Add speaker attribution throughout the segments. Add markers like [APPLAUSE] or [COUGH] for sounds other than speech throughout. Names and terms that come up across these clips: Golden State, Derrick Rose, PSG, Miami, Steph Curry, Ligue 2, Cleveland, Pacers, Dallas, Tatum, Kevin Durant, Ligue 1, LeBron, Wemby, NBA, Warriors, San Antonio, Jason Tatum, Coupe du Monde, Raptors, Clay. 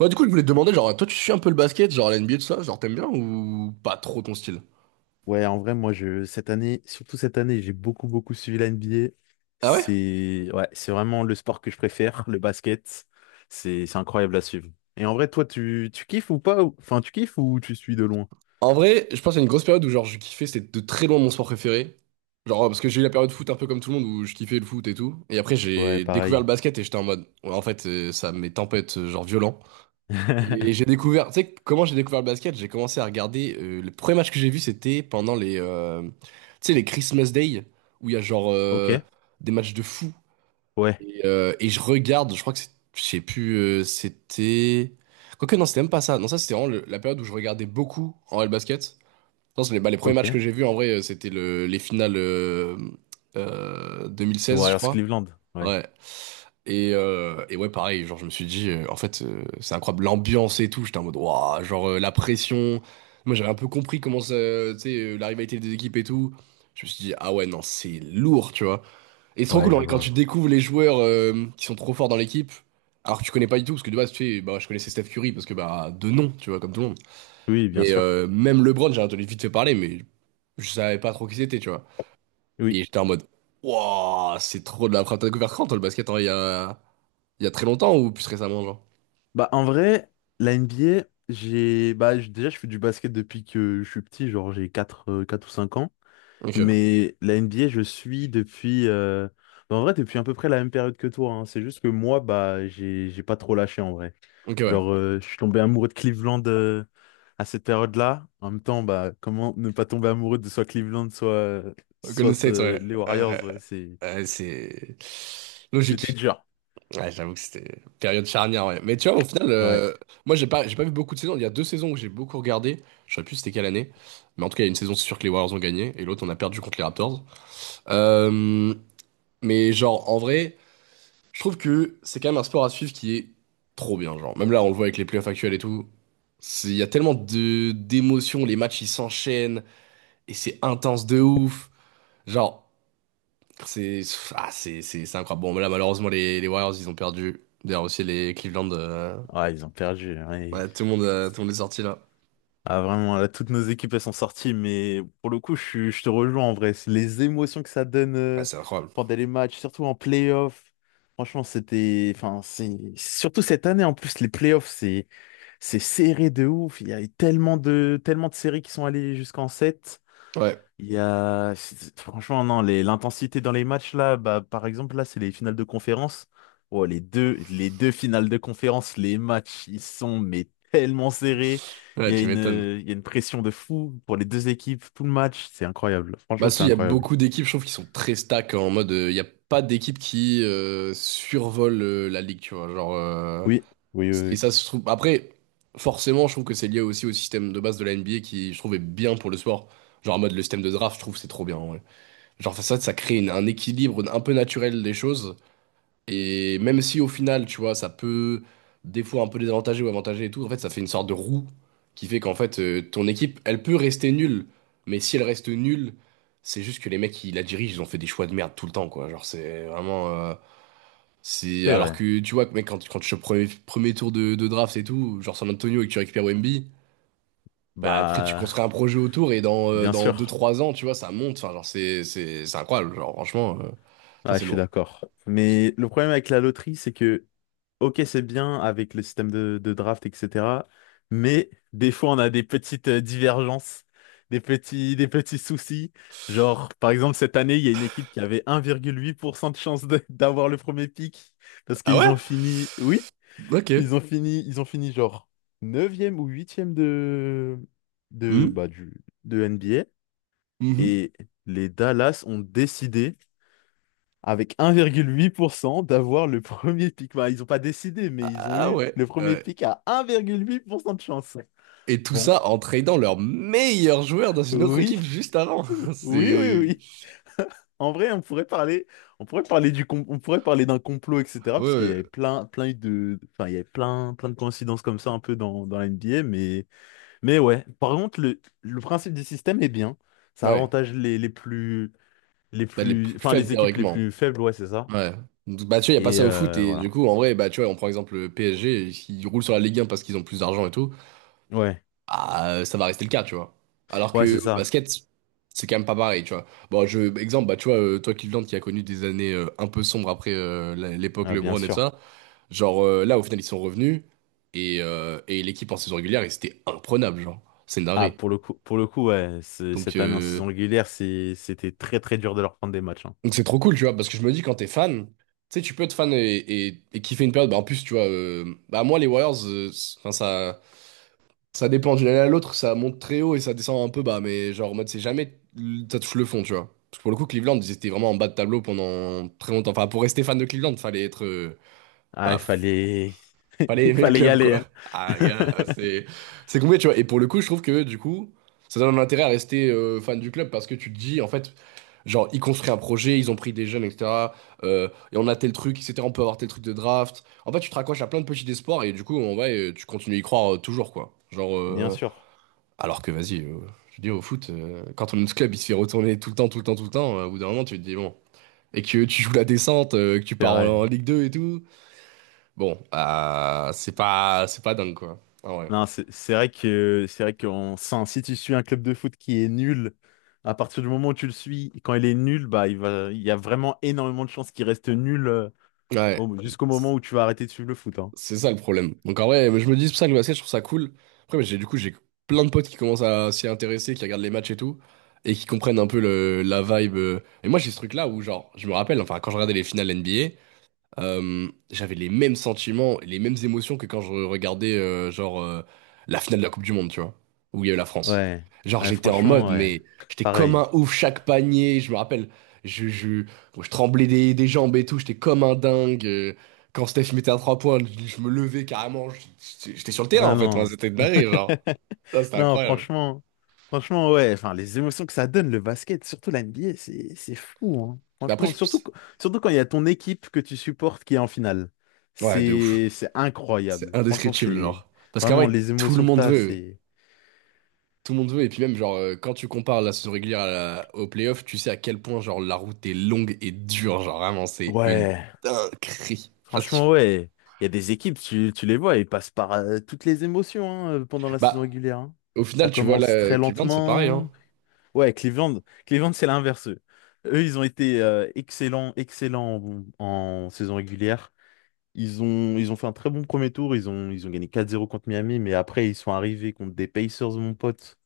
Speaker 1: Ouais, du coup, je voulais te demander, genre, toi, tu suis un peu le basket, genre l'NBA, tout ça, genre, t'aimes bien ou pas trop ton style?
Speaker 2: Ouais, en vrai, moi, cette année, surtout cette année, j'ai beaucoup, beaucoup suivi la NBA.
Speaker 1: Ah ouais?
Speaker 2: Ouais, c'est vraiment le sport que je préfère, [LAUGHS] le basket. C'est incroyable à suivre. Et en vrai, toi, tu kiffes ou pas? Enfin, tu kiffes ou tu suis de loin?
Speaker 1: En vrai, je pense à une grosse période où, genre, je kiffais, c'était de très loin mon sport préféré. Genre, ouais, parce que j'ai eu la période foot un peu comme tout le monde où je kiffais le foot et tout. Et après,
Speaker 2: Ouais,
Speaker 1: j'ai découvert
Speaker 2: pareil.
Speaker 1: le basket et j'étais en mode, ouais, en fait, ça m'est tempête, genre, violent. Et j'ai
Speaker 2: [LAUGHS]
Speaker 1: découvert, tu sais, comment j'ai découvert le basket? J'ai commencé à regarder, le premier match que j'ai vu, c'était pendant les, tu sais, les Christmas Day, où il y a, genre,
Speaker 2: Ok,
Speaker 1: des matchs de fou.
Speaker 2: ouais,
Speaker 1: Et je regarde, je crois que c'est, je sais plus, c'était. Quoique, non, c'était même pas ça. Non, ça, c'était vraiment la période où je regardais beaucoup en L basket. Non, c'est les, bah, les premiers
Speaker 2: ok.
Speaker 1: matchs
Speaker 2: Les
Speaker 1: que j'ai vus, en vrai, c'était le, les finales 2016, je
Speaker 2: Warriors
Speaker 1: crois.
Speaker 2: Cleveland, ouais.
Speaker 1: Ouais. Et ouais, pareil, genre, je me suis dit, en fait, c'est incroyable, l'ambiance et tout. J'étais en mode, waouh, genre, la pression. Moi, j'avais un peu compris comment ça, tu sais, la rivalité des équipes et tout. Je me suis dit, ah ouais, non, c'est lourd, tu vois. Et c'est trop
Speaker 2: Ouais,
Speaker 1: cool, en
Speaker 2: je
Speaker 1: vrai, quand tu
Speaker 2: vois.
Speaker 1: découvres les joueurs qui sont trop forts dans l'équipe, alors que tu connais pas du tout, parce que de base, tu sais, bah, je connaissais Steph Curry, parce que bah, de nom, tu vois, comme tout le monde.
Speaker 2: Oui, bien
Speaker 1: Mais
Speaker 2: sûr.
Speaker 1: même LeBron, j'ai entendu vite fait parler, mais je savais pas trop qui c'était, tu vois.
Speaker 2: Oui.
Speaker 1: Et j'étais en mode, waouh, c'est trop de la frappe. T'as découvert quand, toi, le basket, hein, il y a très longtemps ou plus récemment, genre?
Speaker 2: Bah, en vrai, la NBA, bah, déjà, je fais du basket depuis que je suis petit, genre, j'ai 4 ou 5 ans.
Speaker 1: Ok,
Speaker 2: Mais la NBA, je suis bah, en vrai, depuis à peu près la même période que toi. Hein. C'est juste que moi, bah, j'ai pas trop lâché en vrai.
Speaker 1: ok, ouais.
Speaker 2: Genre, je suis tombé amoureux de Cleveland à cette période-là. En même temps, bah, comment ne pas tomber amoureux de soit Cleveland, soit, euh,
Speaker 1: Golden
Speaker 2: soit
Speaker 1: State,
Speaker 2: euh,
Speaker 1: ouais.
Speaker 2: les
Speaker 1: Euh,
Speaker 2: Warriors, ouais, c'est,
Speaker 1: c'est
Speaker 2: c'était
Speaker 1: logique.
Speaker 2: dur.
Speaker 1: Ouais, j'avoue que c'était une période charnière, ouais. Mais tu vois, au final,
Speaker 2: Ouais.
Speaker 1: moi, j'ai pas vu beaucoup de saisons. Il y a deux saisons que j'ai beaucoup regardé. Je sais plus c'était quelle année. Mais en tout cas, il y a une saison, c'est sûr que les Warriors ont gagné. Et l'autre, on a perdu contre les Raptors. Euh, mais genre, en vrai, je trouve que c'est quand même un sport à suivre qui est trop bien. Genre, même là, on le voit avec les playoffs actuels et tout. Il y a tellement de d'émotions. Les matchs, ils s'enchaînent. Et c'est intense de ouf. Genre, c'est ah, c'est incroyable. Bon, mais là, malheureusement, les Warriors, ils ont perdu. D'ailleurs, aussi les Cleveland.
Speaker 2: Ouais, ils ont perdu. Ouais.
Speaker 1: Ouais, tout le monde est sorti là.
Speaker 2: Ah vraiment, là, toutes nos équipes, elles sont sorties, mais pour le coup, je te rejoins en vrai. C'est les émotions que ça donne
Speaker 1: Ouais,
Speaker 2: euh,
Speaker 1: c'est incroyable.
Speaker 2: pendant les matchs, surtout en playoff. Franchement, enfin, surtout cette année, en plus, les playoffs, c'est serré de ouf. Il y a eu tellement de séries qui sont allées jusqu'en 7.
Speaker 1: Ouais.
Speaker 2: Il y a... c'est- Franchement, non, l'intensité dans les matchs, là, bah, par exemple, là, c'est les finales de conférence. Oh, les deux finales de conférence, les matchs, ils sont mais tellement serrés.
Speaker 1: Ouais, tu m'étonnes.
Speaker 2: Il y a une pression de fou pour les deux équipes, tout le match. C'est incroyable. Franchement,
Speaker 1: Bah,
Speaker 2: c'est
Speaker 1: si, il y a
Speaker 2: incroyable.
Speaker 1: beaucoup d'équipes, je trouve, qui sont très stack, hein, en mode, il n'y a pas d'équipe qui survole la ligue, tu vois. Genre,
Speaker 2: Oui, oui, oui,
Speaker 1: et
Speaker 2: oui.
Speaker 1: ça se trouve. Après, forcément, je trouve que c'est lié aussi au système de base de la NBA qui, je trouve, est bien pour le sport. Genre, en mode, le système de draft, je trouve, c'est trop bien, en vrai. Genre, ça crée un équilibre un peu naturel des choses. Et même si au final, tu vois, ça peut des fois un peu désavantager ou avantager et tout, en fait, ça fait une sorte de roue qui fait qu'en fait, ton équipe, elle peut rester nulle, mais si elle reste nulle, c'est juste que les mecs qui la dirigent, ils ont fait des choix de merde tout le temps, quoi. Genre, c'est vraiment.
Speaker 2: C'est
Speaker 1: Alors
Speaker 2: vrai.
Speaker 1: que, tu vois, mec, quand tu chopes premier tour de draft et tout, genre San Antonio et que tu récupères Wemby, bah après, tu
Speaker 2: Bah,
Speaker 1: construis un projet autour et
Speaker 2: bien
Speaker 1: dans deux
Speaker 2: sûr.
Speaker 1: trois ans, tu vois, ça monte. Enfin, genre, c'est incroyable. Genre, franchement, ça,
Speaker 2: Ah, je
Speaker 1: c'est
Speaker 2: suis
Speaker 1: lourd.
Speaker 2: d'accord. Mais le problème avec la loterie, c'est que ok, c'est bien avec le système de draft, etc. Mais des fois, on a des petites divergences, des petits soucis. Genre, par exemple, cette année, il y a une équipe qui avait 1,8% de chance [LAUGHS] d'avoir le premier pick parce
Speaker 1: Ah
Speaker 2: qu'ils
Speaker 1: ouais?
Speaker 2: ont fini, oui,
Speaker 1: Ok.
Speaker 2: ils ont fini genre neuvième ou huitième de,
Speaker 1: Hmm.
Speaker 2: bah, du, de NBA.
Speaker 1: Mhm.
Speaker 2: Et les Dallas ont décidé avec 1,8% d'avoir le premier pic. Bah, ils n'ont pas décidé, mais ils ont
Speaker 1: Ah
Speaker 2: eu
Speaker 1: ouais,
Speaker 2: le premier
Speaker 1: ouais.
Speaker 2: pic à 1,8% de chance.
Speaker 1: Et tout
Speaker 2: Bon,
Speaker 1: ça en tradant leur meilleur joueur dans une autre
Speaker 2: oui,
Speaker 1: équipe juste avant.
Speaker 2: [LAUGHS]
Speaker 1: [LAUGHS]
Speaker 2: oui, oui,
Speaker 1: C'est.
Speaker 2: oui. En vrai, on pourrait parler d'un complot, etc.
Speaker 1: Ouais,
Speaker 2: Parce qu'il y
Speaker 1: ouais.
Speaker 2: avait plein, plein de, enfin, il y avait plein, plein de coïncidences comme ça un peu dans la NBA, mais ouais. Par contre, le principe du système est bien. Ça
Speaker 1: Ouais.
Speaker 2: avantage
Speaker 1: Bah, les plus
Speaker 2: enfin,
Speaker 1: faibles
Speaker 2: les équipes les
Speaker 1: théoriquement.
Speaker 2: plus faibles, ouais, c'est ça.
Speaker 1: Ouais. Donc, tu vois, il n'y a pas
Speaker 2: Et
Speaker 1: ça au foot. Et du
Speaker 2: voilà.
Speaker 1: coup, en vrai, bah, tu vois, on prend exemple le PSG, ils roulent sur la Ligue 1 parce qu'ils ont plus d'argent et tout.
Speaker 2: Ouais,
Speaker 1: Ah, ça va rester le cas, tu vois. Alors
Speaker 2: ouais,
Speaker 1: que
Speaker 2: c'est
Speaker 1: au
Speaker 2: ça.
Speaker 1: basket, c'est quand même pas pareil, tu vois. Bon, je, exemple, bah, tu vois, toi, Cleveland, qui a connu des années un peu sombres après l'époque
Speaker 2: Ah, bien
Speaker 1: LeBron et tout
Speaker 2: sûr.
Speaker 1: ça. Genre, là, au final, ils sont revenus et l'équipe en saison régulière, et c'était imprenable, genre. C'est une
Speaker 2: Ah,
Speaker 1: dinguerie.
Speaker 2: pour le coup, ouais,
Speaker 1: Donc
Speaker 2: cette année en
Speaker 1: euh,
Speaker 2: saison régulière, c'était très très dur de leur prendre des matchs. Hein.
Speaker 1: donc c'est trop cool, tu vois, parce que je me dis quand t'es fan, tu sais, tu peux être fan et kiffer une période. Bah, en plus, tu vois, bah moi les Warriors, enfin ça dépend d'une année à l'autre, ça monte très haut et ça descend un peu bas, mais genre en mode c'est jamais ça touche le fond, tu vois. Parce que pour le coup, Cleveland, ils étaient vraiment en bas de tableau pendant très longtemps. Enfin, pour rester fan de Cleveland, fallait être
Speaker 2: Ah, il
Speaker 1: bah,
Speaker 2: fallait, [LAUGHS]
Speaker 1: fallait
Speaker 2: il
Speaker 1: aimer le
Speaker 2: fallait y
Speaker 1: club,
Speaker 2: aller.
Speaker 1: quoi.
Speaker 2: Hein. [LAUGHS]
Speaker 1: Ah, gars, c'est compliqué, tu vois. Et pour le coup, je trouve que, du coup, ça donne un intérêt à rester, fan du club parce que tu te dis, en fait, genre, ils construisent un projet, ils ont pris des jeunes, etc. Et on a tel truc, etc. On peut avoir tel truc de draft. En fait, tu te raccroches à plein de petits espoirs et du coup, en vrai, tu continues à y croire toujours, quoi. Genre,
Speaker 2: Bien sûr,
Speaker 1: alors que, vas-y, je dis au foot, quand on ce club, il se fait retourner tout le temps, tout le temps, tout le temps. Au bout d'un moment, tu te dis, bon. Et que tu joues la descente, que tu
Speaker 2: c'est
Speaker 1: pars
Speaker 2: vrai.
Speaker 1: en Ligue 2 et tout. Bon, c'est pas dingue, quoi. Ah ouais.
Speaker 2: Non, c'est vrai que c'est vrai qu'on sent, si tu suis un club de foot qui est nul, à partir du moment où tu le suis, quand il est nul, bah il y a vraiment énormément de chances qu'il reste nul,
Speaker 1: Ouais.
Speaker 2: jusqu'au moment où tu vas arrêter de suivre le foot, hein.
Speaker 1: C'est ça le problème. Donc en vrai, je me dis c'est pour ça que le basket, je trouve ça cool. Après, mais j'ai du coup, j'ai plein de potes qui commencent à s'y intéresser, qui regardent les matchs et tout, et qui comprennent un peu le, la vibe. Et moi, j'ai ce truc-là où, genre, je me rappelle, enfin, quand je regardais les finales NBA, j'avais les mêmes sentiments, les mêmes émotions que quand je regardais genre, la finale de la Coupe du Monde, tu vois, où il y a eu la France.
Speaker 2: Ouais.
Speaker 1: Genre
Speaker 2: Ouais,
Speaker 1: j'étais en
Speaker 2: franchement,
Speaker 1: mode,
Speaker 2: ouais.
Speaker 1: mais j'étais comme
Speaker 2: Pareil.
Speaker 1: un ouf chaque panier. Je me rappelle, je, je, je tremblais des jambes et tout. J'étais comme un dingue. Quand Steph mettait un trois points, je me levais carrément. J'étais sur le terrain
Speaker 2: Ah
Speaker 1: en fait. Moi,
Speaker 2: non.
Speaker 1: c'était de la genre.
Speaker 2: [LAUGHS]
Speaker 1: Ça, c'était
Speaker 2: Non,
Speaker 1: incroyable.
Speaker 2: franchement, franchement, ouais, enfin, les émotions que ça donne, le basket, surtout la NBA, c'est fou, hein.
Speaker 1: Mais après,
Speaker 2: Franchement,
Speaker 1: je...
Speaker 2: surtout, surtout quand il y a ton équipe que tu supportes qui est en finale.
Speaker 1: ouais, de ouf.
Speaker 2: C'est
Speaker 1: C'est
Speaker 2: incroyable. Franchement,
Speaker 1: indescriptible,
Speaker 2: c'est
Speaker 1: genre. Parce qu'en
Speaker 2: vraiment
Speaker 1: vrai,
Speaker 2: les
Speaker 1: tout le
Speaker 2: émotions que
Speaker 1: monde
Speaker 2: t'as,
Speaker 1: veut. Tout le monde veut, et puis même, genre, quand tu compares la saison régulière à au playoff, tu sais à quel point, genre, la route est longue et dure. Genre, vraiment, c'est une
Speaker 2: ouais,
Speaker 1: dinguerie. Parce que,
Speaker 2: franchement, ouais. Il y a des équipes, tu les vois, ils passent par, toutes les émotions, hein, pendant la saison
Speaker 1: bah,
Speaker 2: régulière, hein.
Speaker 1: au
Speaker 2: Ça
Speaker 1: final, tu vois,
Speaker 2: commence
Speaker 1: là,
Speaker 2: très
Speaker 1: Cleveland, c'est pareil, hein.
Speaker 2: lentement. Ouais, Cleveland, Cleveland, c'est l'inverse. Eux, Ils ont été excellents, excellents en saison régulière. Ils ont fait un très bon premier tour. Ils ont gagné 4-0 contre Miami, mais après, ils sont arrivés contre des Pacers, mon pote.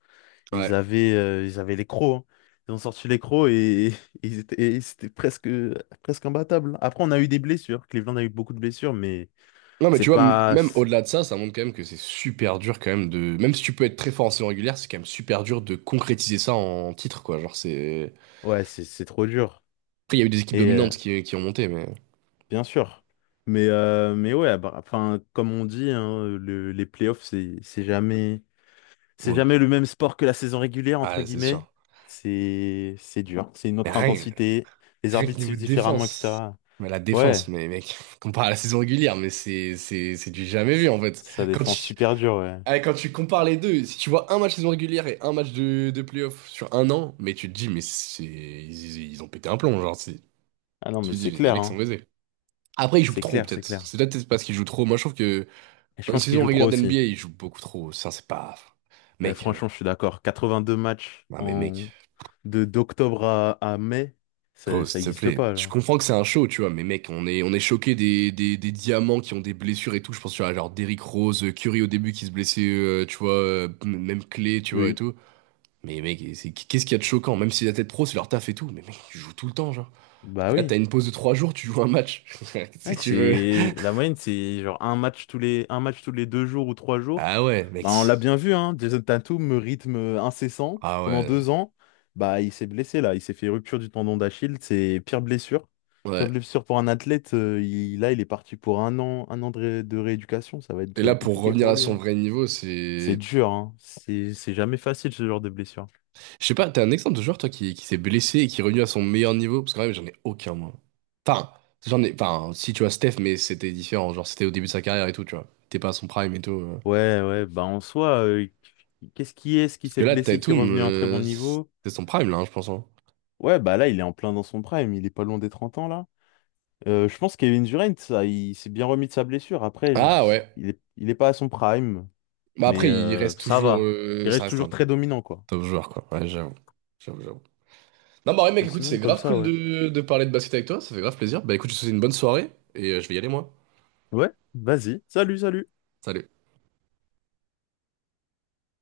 Speaker 2: Ils
Speaker 1: Ouais.
Speaker 2: avaient, euh, ils avaient les crocs. Hein. Ils ont sorti les crocs et, [LAUGHS] et et c'était presque, presque imbattables. Après, on a eu des blessures. Cleveland a eu beaucoup de blessures, mais
Speaker 1: Non, mais
Speaker 2: c'est
Speaker 1: tu vois,
Speaker 2: pas.
Speaker 1: même au-delà de ça, ça montre quand même que c'est super dur, quand même, de. Même si tu peux être très fort en saison régulière, c'est quand même super dur de concrétiser ça en titre, quoi. Genre, c'est.
Speaker 2: Ouais, c'est trop dur.
Speaker 1: Après, il y a eu des équipes
Speaker 2: Et
Speaker 1: dominantes qui ont monté, mais.
Speaker 2: bien sûr. Mais ouais, bah, enfin, comme on dit, hein, les playoffs, c'est, c'est jamais, c'est
Speaker 1: Ouais.
Speaker 2: jamais le même sport que la saison régulière, entre
Speaker 1: Ah, c'est
Speaker 2: guillemets.
Speaker 1: sûr.
Speaker 2: C'est dur. C'est une
Speaker 1: Mais
Speaker 2: autre
Speaker 1: rien,
Speaker 2: intensité. Les
Speaker 1: rien que
Speaker 2: arbitres
Speaker 1: niveau
Speaker 2: sifflent
Speaker 1: de
Speaker 2: différemment,
Speaker 1: défense.
Speaker 2: etc.
Speaker 1: Mais la
Speaker 2: Ouais,
Speaker 1: défense, mais mec, [LAUGHS] compare à la saison régulière, mais c'est du jamais
Speaker 2: c-
Speaker 1: vu en fait.
Speaker 2: ça
Speaker 1: Quand
Speaker 2: défend
Speaker 1: tu,
Speaker 2: super dur, ouais.
Speaker 1: quand tu compares les deux, si tu vois un match saison régulière et un match de playoff sur un an, mais tu te dis, mais c'est, ils ont pété un plomb, genre,
Speaker 2: Ah non,
Speaker 1: tu
Speaker 2: mais
Speaker 1: te dis,
Speaker 2: c'est
Speaker 1: les
Speaker 2: clair,
Speaker 1: mecs sont
Speaker 2: hein.
Speaker 1: baisés. Après, ils jouent
Speaker 2: C'est
Speaker 1: trop
Speaker 2: clair, c'est
Speaker 1: peut-être.
Speaker 2: clair.
Speaker 1: C'est peut-être parce qu'ils jouent trop. Moi, je trouve que
Speaker 2: Et je
Speaker 1: dans une
Speaker 2: pense qu'ils
Speaker 1: saison
Speaker 2: jouent trop
Speaker 1: régulière
Speaker 2: aussi.
Speaker 1: d'NBA, ils jouent beaucoup trop. Ça, c'est pas.
Speaker 2: Eh,
Speaker 1: Mec,
Speaker 2: franchement, je suis d'accord. 82 matchs
Speaker 1: non mais mec.
Speaker 2: d'octobre à mai,
Speaker 1: Gros,
Speaker 2: ça,
Speaker 1: s'il
Speaker 2: ça
Speaker 1: te
Speaker 2: existe
Speaker 1: plaît.
Speaker 2: pas,
Speaker 1: Je
Speaker 2: genre.
Speaker 1: comprends que c'est un show, tu vois, mais mec, on est choqué des diamants qui ont des blessures et tout. Je pense, tu vois, genre Derrick Rose, Curry au début qui se blessait, tu vois, même Clay, tu vois, et
Speaker 2: Oui.
Speaker 1: tout. Mais mec, qu'est-ce qu'il y a de choquant? Même si la tête pro, c'est leur taf et tout. Mais mec, tu joues tout le temps, genre.
Speaker 2: Bah
Speaker 1: Et là, t'as
Speaker 2: oui.
Speaker 1: une pause de 3 jours, tu joues un match. [LAUGHS] Qu'est-ce
Speaker 2: Ouais,
Speaker 1: que tu veux?
Speaker 2: c'est la moyenne, c'est genre un match tous les 2 jours ou 3 jours.
Speaker 1: Ah ouais, mec.
Speaker 2: Bah, on l'a bien vu, hein. Jason Tatum, rythme incessant
Speaker 1: Ah
Speaker 2: pendant
Speaker 1: ouais.
Speaker 2: 2 ans. Bah, il s'est blessé là, il s'est fait rupture du tendon d'Achille, c'est pire blessure. Pire
Speaker 1: Ouais.
Speaker 2: blessure pour un athlète. Là, il est parti pour un an de rééducation. Ça va
Speaker 1: Et
Speaker 2: être
Speaker 1: là, pour
Speaker 2: compliqué
Speaker 1: revenir
Speaker 2: pour
Speaker 1: à
Speaker 2: lui.
Speaker 1: son
Speaker 2: Hein.
Speaker 1: vrai niveau,
Speaker 2: C'est
Speaker 1: c'est.
Speaker 2: dur, hein. C'est jamais facile ce genre de blessure.
Speaker 1: Je sais pas, t'as un exemple de joueur, toi, qui s'est blessé et qui est revenu à son meilleur niveau? Parce que quand même, j'en ai aucun, moi. Enfin, j'en ai... Enfin, si, tu vois, Steph, mais c'était différent. Genre, c'était au début de sa carrière et tout, tu vois. T'es pas à son prime et tout.
Speaker 2: Ouais, ouais. Bah en soi, qu'est-ce qui est-ce qui
Speaker 1: Parce que
Speaker 2: s'est
Speaker 1: là,
Speaker 2: blessé qui est
Speaker 1: Tatum,
Speaker 2: revenu à un très bon niveau?
Speaker 1: c'est son prime, là, hein, je pense, hein.
Speaker 2: Ouais, bah là, il est en plein dans son prime, il est pas loin des 30 ans, là. Je pense que Kevin Durant, ça, il s'est bien remis de sa blessure. Après,
Speaker 1: Ah, ouais.
Speaker 2: il est pas à son prime,
Speaker 1: Bah,
Speaker 2: mais
Speaker 1: après, il
Speaker 2: euh,
Speaker 1: reste
Speaker 2: ça
Speaker 1: toujours...
Speaker 2: va. Il
Speaker 1: ça
Speaker 2: reste
Speaker 1: reste
Speaker 2: toujours
Speaker 1: un
Speaker 2: très dominant, quoi.
Speaker 1: top joueur, quoi. Ouais, j'avoue. J'avoue, j'avoue. Non, bah, ouais, mec,
Speaker 2: Mais
Speaker 1: écoute, c'est
Speaker 2: sinon, comme
Speaker 1: grave
Speaker 2: ça,
Speaker 1: cool
Speaker 2: ouais.
Speaker 1: de parler de basket avec toi. Ça fait grave plaisir. Bah, écoute, je te souhaite une bonne soirée et je vais y aller, moi.
Speaker 2: Ouais, vas-y. Salut, salut.
Speaker 1: Salut.